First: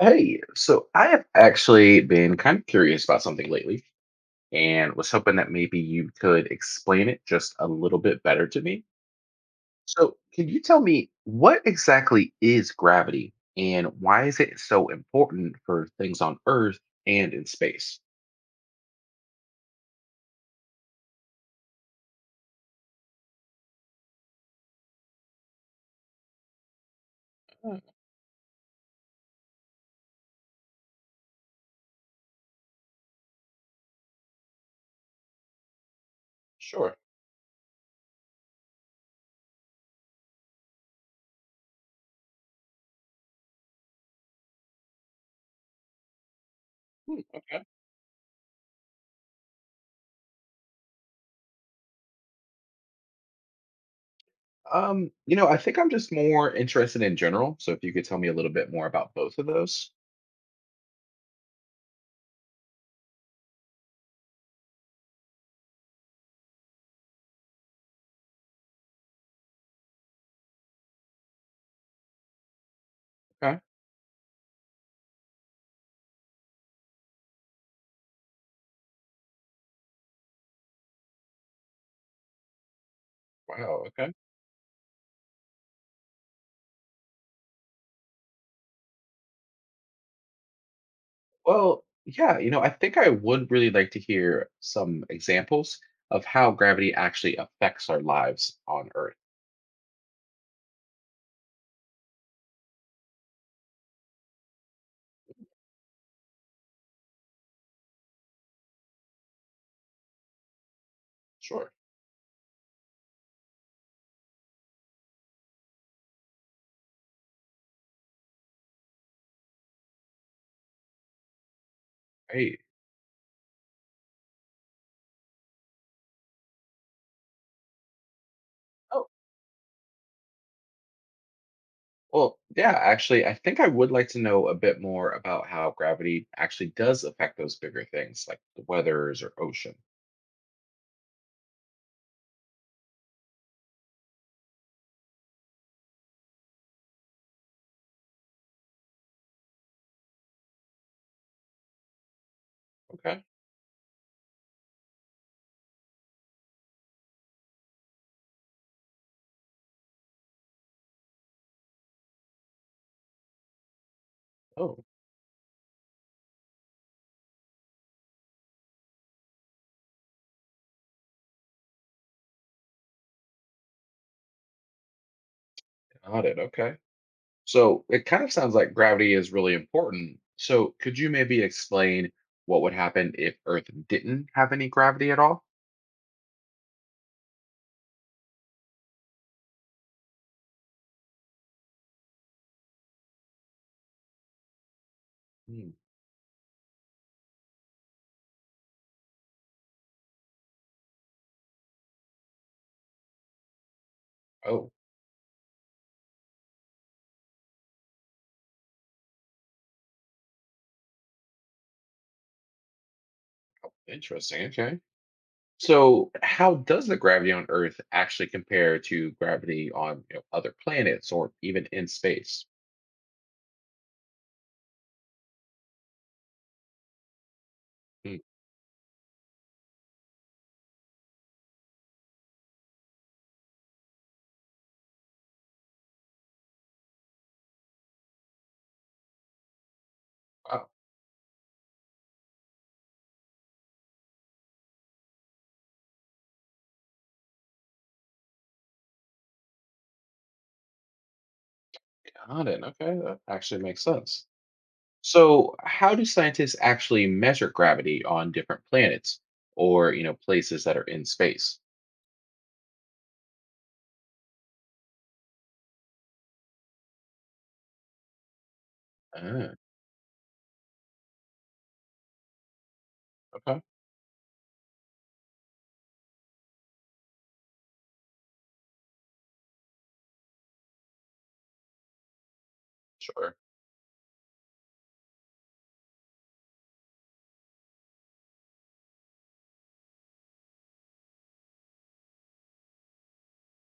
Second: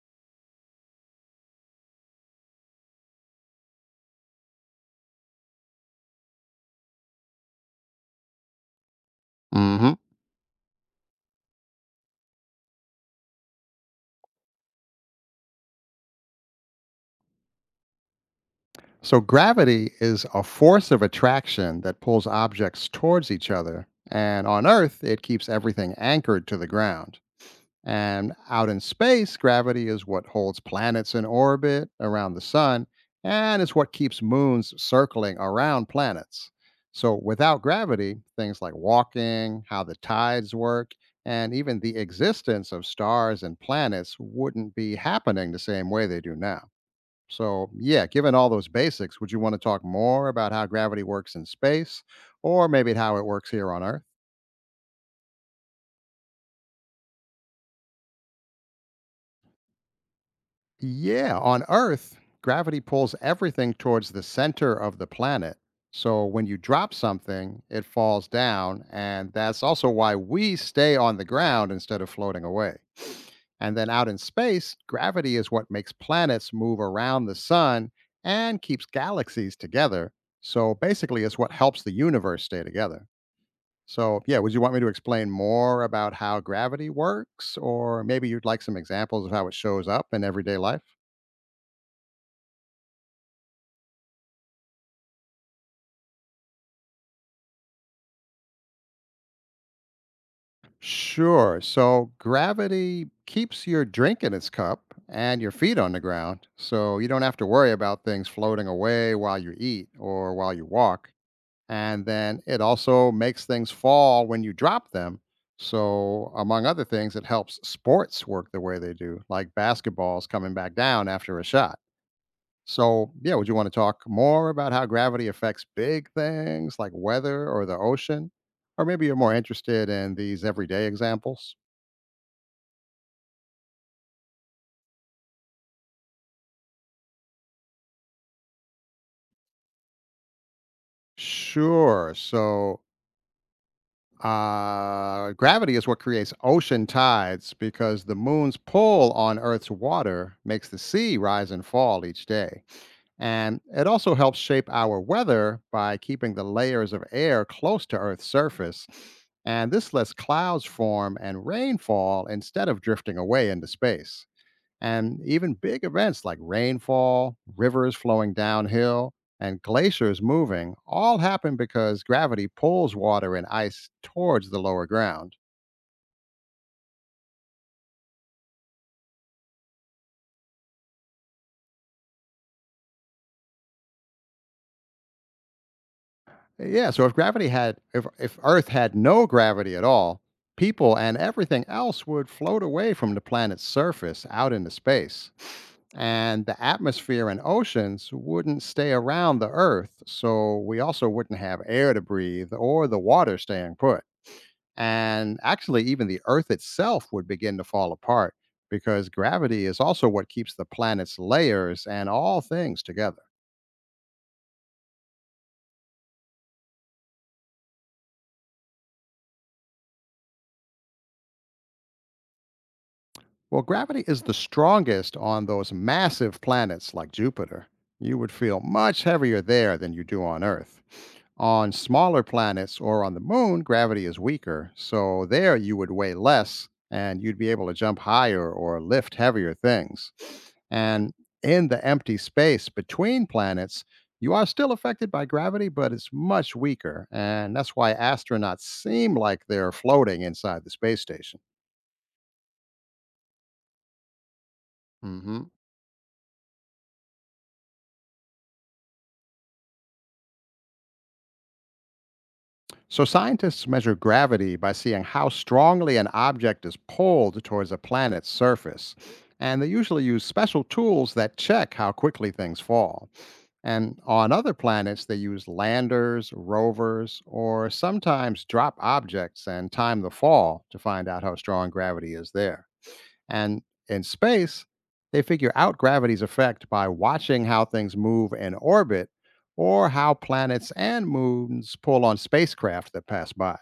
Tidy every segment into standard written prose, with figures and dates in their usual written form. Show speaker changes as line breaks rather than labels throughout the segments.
Hey, so I have actually been kind of curious about something lately and was hoping that maybe you could explain it just a little bit better to me.
hmm
So, can you tell me what exactly is gravity and why is it so important for things on Earth and in space?
So, gravity is a force of attraction that pulls objects towards each other. And on Earth, it keeps everything anchored to the ground.
Uh,
And out in space, gravity is what holds planets in orbit around the sun, and it's what keeps moons circling around planets.
Sure.
So, without gravity, things like walking, how the tides work, and even the existence of stars and planets wouldn't be happening the same way they do now.
Hmm, okay.
So, yeah, given all those basics, would you want to talk more about how gravity works in space or maybe how it works here on Earth?
I think I'm just more interested in general. So if you could tell me a little bit more about both of those.
Yeah, on Earth, gravity pulls everything towards the center of the planet. So when you drop something, it falls down. And that's also why we stay on the ground instead of floating away.
Okay.
And then out in space, gravity is what makes planets move around the sun and keeps galaxies together. So basically, it's what helps the universe stay together.
Wow. Okay.
So, yeah, would you want me to explain more about how gravity works? Or maybe you'd like some examples of how it shows up in everyday life?
Well, yeah, I think I would really like to hear some examples of how gravity actually affects our lives on Earth.
Sure. So, gravity keeps your drink in its cup and your feet on the ground. So, you don't have to worry about things floating away while you eat or while you walk.
Sure.
And then it also makes things fall when you drop them. So, among other things, it helps sports work the way they do, like basketballs coming back down after a shot.
Hey.
So, yeah, would you want to talk more about how gravity affects big things like weather or the ocean? Or maybe
Oh,
you're more interested in these everyday examples?
well, yeah, actually, I think I would like to know a bit more about how gravity actually does affect those bigger things like the weathers or ocean.
Sure. So, gravity is what creates ocean tides because the moon's pull on Earth's water makes the sea rise and fall each day.
Okay.
And it also helps shape our weather by keeping the layers of air close to Earth's surface. And this lets clouds form and rain fall instead of drifting away into space.
Oh,
And even big events like rainfall, rivers flowing downhill, and glaciers moving all happen because gravity pulls water and ice towards the lower ground.
got it. Okay. So it kind of sounds like gravity is really important. So could you maybe explain what would happen if Earth didn't have any gravity at all?
Yeah, so if Earth had no gravity at all, people and everything else would float away from the planet's surface out into space.
Hmm.
And the atmosphere and oceans wouldn't stay around the Earth, so we also wouldn't have air to breathe or the water staying put.
Oh,
And actually, even the Earth itself would begin to fall apart because gravity is also what keeps the planet's layers and all things together.
interesting. Okay. So, how does the gravity on Earth actually compare to gravity on, other planets or even in space?
Well, gravity is the strongest on those massive planets like Jupiter. You
Hmm.
would feel much heavier there than you do on Earth. On smaller planets or on the moon, gravity is weaker. So there you would weigh less and you'd be able to jump higher or lift heavier things.
Wow,
And in the empty space between planets, you are still affected by gravity, but it's much weaker. And that's why astronauts seem like they're floating inside the space station.
got it. Okay, that actually makes sense.
hmm
So, how do scientists actually measure gravity on different planets or, places that are in space?
So, scientists measure gravity by seeing how strongly an object is pulled towards a planet's surface.
Ah,
And they usually use special tools that check how quickly things fall.
okay,
And on other planets, they use landers, rovers, or sometimes drop objects and time the fall to find out how strong gravity is there.
sure.
And in space, they figure out gravity's effect by watching how things move in orbit or how planets and moons pull on spacecraft that pass by.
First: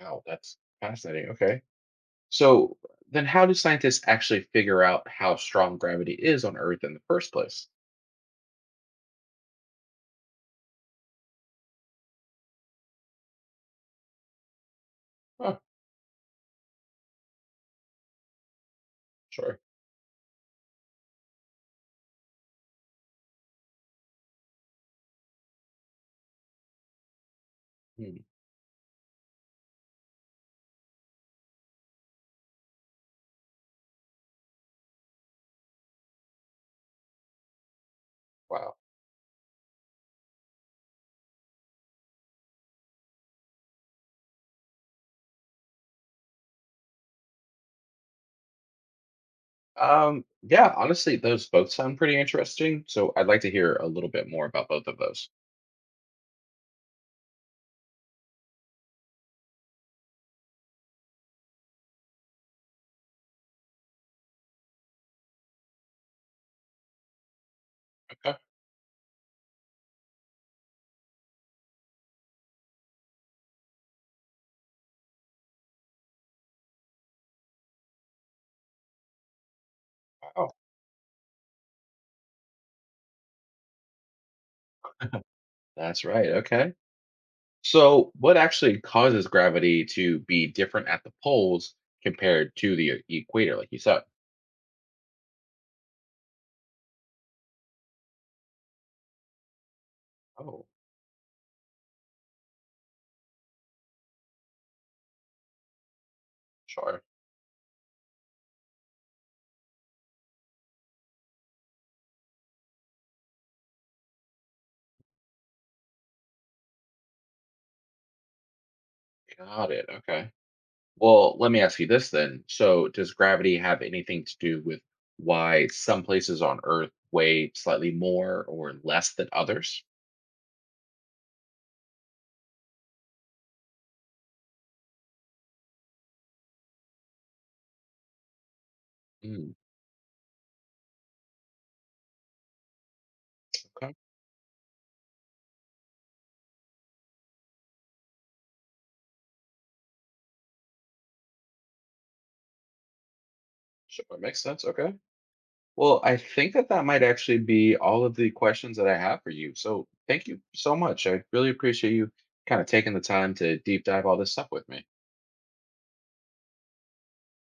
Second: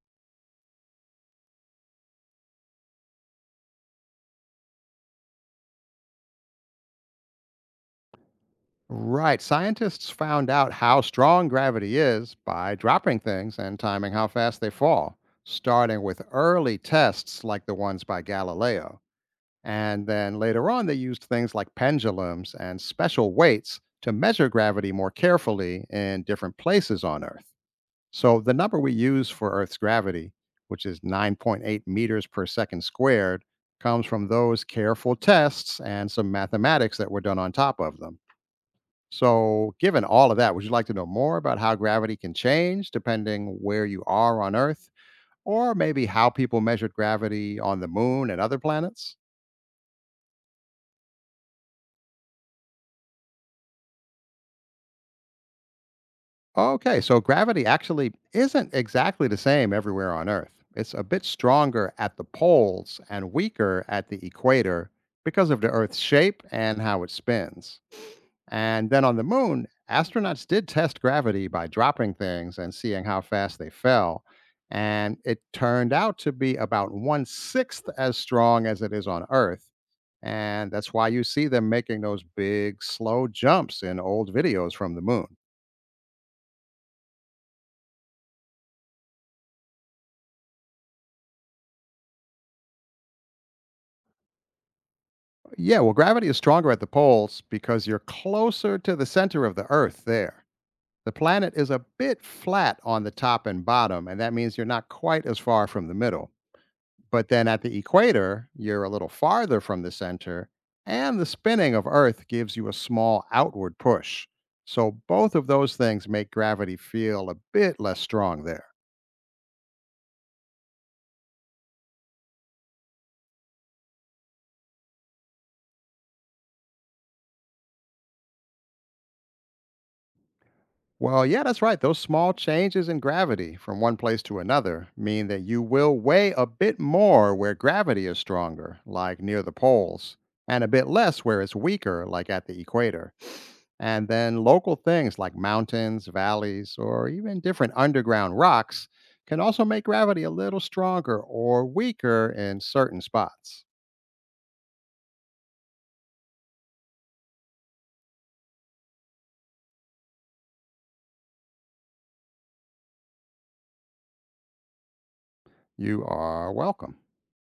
Wow, that's fascinating. Okay, so then how do scientists actually figure out how strong gravity is on Earth in the first place?
Right. Scientists found out how strong gravity is by dropping things and timing how fast they fall,
Oh,
starting with early tests like the ones by Galileo.
sure.
And then later on, they used things like pendulums and special weights to measure gravity more carefully in different places on Earth.
Hmm,
So the number we use for Earth's gravity, which is 9.8 meters per second squared, comes from those careful tests and some mathematics that were done on top of them.
wow.
So, given all of that, would you like to know more about how gravity can change depending where you are on Earth, or maybe how people measured gravity on the moon and other planets?
Yeah, honestly, those both sound pretty interesting. So I'd like to hear a little bit more about both of those.
Okay, so gravity actually isn't exactly the same everywhere on Earth. It's a bit stronger at the poles and weaker at the equator because of the Earth's shape and how it spins.
Okay.
And then on the moon, astronauts did test gravity by dropping things and seeing how fast they fell. And it turned out to be about one sixth as strong as it is on Earth.
Wow.
And that's why you see them making those big, slow jumps in old videos from the moon.
That's right. Okay. So what actually causes gravity to be different at the poles compared to the equator, like you said?
Yeah, well, gravity is stronger at the poles because you're closer to the center of the Earth there.
Oh,
The planet is a bit flat on the top and bottom, and that means you're not quite as far from the middle.
sure.
But then at the equator, you're a little farther from the center, and the spinning of Earth gives you a small outward push. So both of those things make gravity feel a bit less strong there.
Got it. Okay. Well, let me ask you this then. So does gravity have anything to do with why some places on Earth weigh slightly more or less than others?
Well, yeah, that's right. Those small changes in gravity from one place to another mean that you will weigh a bit more where gravity is stronger, like near the
Mm,
poles, and a bit less where it's weaker, like at the equator.
okay.
And then local things like mountains, valleys, or even different underground rocks can also make gravity a little stronger or weaker in certain spots.
Sure. Makes sense. Okay. Well, I think that that might actually be all of the questions that I have for you. So thank you so much. I really appreciate you kind of taking the time to deep dive all this stuff with me.
You are welcome.